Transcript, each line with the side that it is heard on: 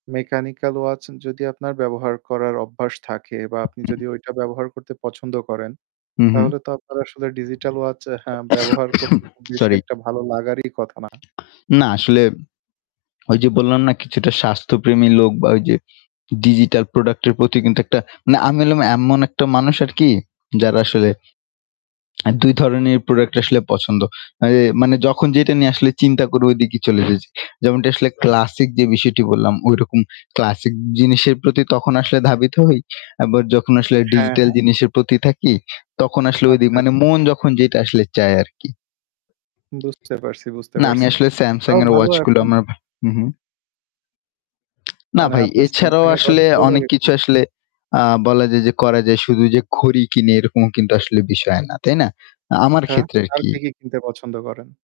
right: Mechanical watch যদি আপনার ব্যবহার করার অভ্যাস থাকে বা আপনি
left: উ-হুম।
right: যদি ওইটা ব্যবহার করতে পছন্দ করেন,
left: হু, হুম।
right: তাহলে তো আপনার আসলে digital watch অ্যা হ্যাঁ, ব্যবহার করতে খুব বেশি
left: সরি।
right: একটা ভালো লাগারই কথা না।
left: না আসলে, ওইযে বললাম না কিছুটা স্বাস্থ্যপ্রেমী লোক বা ওইযে digital product এর প্রতি কিন্তু একটা না, আমি হলাম এমন একটা মানুষ আরকি যার আসলে অ্যা ২ ধরনের product আসলে পছন্দ। এ মানে যখন যেটা নিয়ে আসলে চিন্তা করি ওই দিকেই চলে যাই। যেমনটি আসলে classic যে বিষয়টি বললাম, ঐরকম classic জিনিসের প্রতি তখন আসলে ধাবিত হই। আবার যখন আসলে
right: হ্যাঁ,
left: digital
right: হ্যাঁ।
left: জিনিসের প্রতি থাকি তখন আসলে ওইদিক
right: আচ্ছা,
left: মানে
right: আচ্ছা।
left: মন যখন যেটা আসলে চায় আরকি।
right: বুঝতে পারছি, বুঝতে
left: না, আমি
right: পারছি।
left: আসলে
right: তাও
left: Samsung এর
right: ভালো
left: watch গুলো
right: এখন
left: আমার ভা হুম, হুম। না
right: মানে
left: ভাই,
right: আপনার
left: এছাড়াও
right: Samsung এর watch
left: আসলে
right: ভালো
left: অনেক
right: লাগে
left: কিছু
right: খুব?
left: আসলে আ বলা যায় যে করা যায়। শুধু যে ঘড়ি কিনি এরকম কিন্তু আসলে বিষয় না, তাই না? আ আমার
right: আচ্ছা,
left: ক্ষেত্রে
right: আর
left: আরকি।
right: কি, কি কিনতে পছন্দ করেন?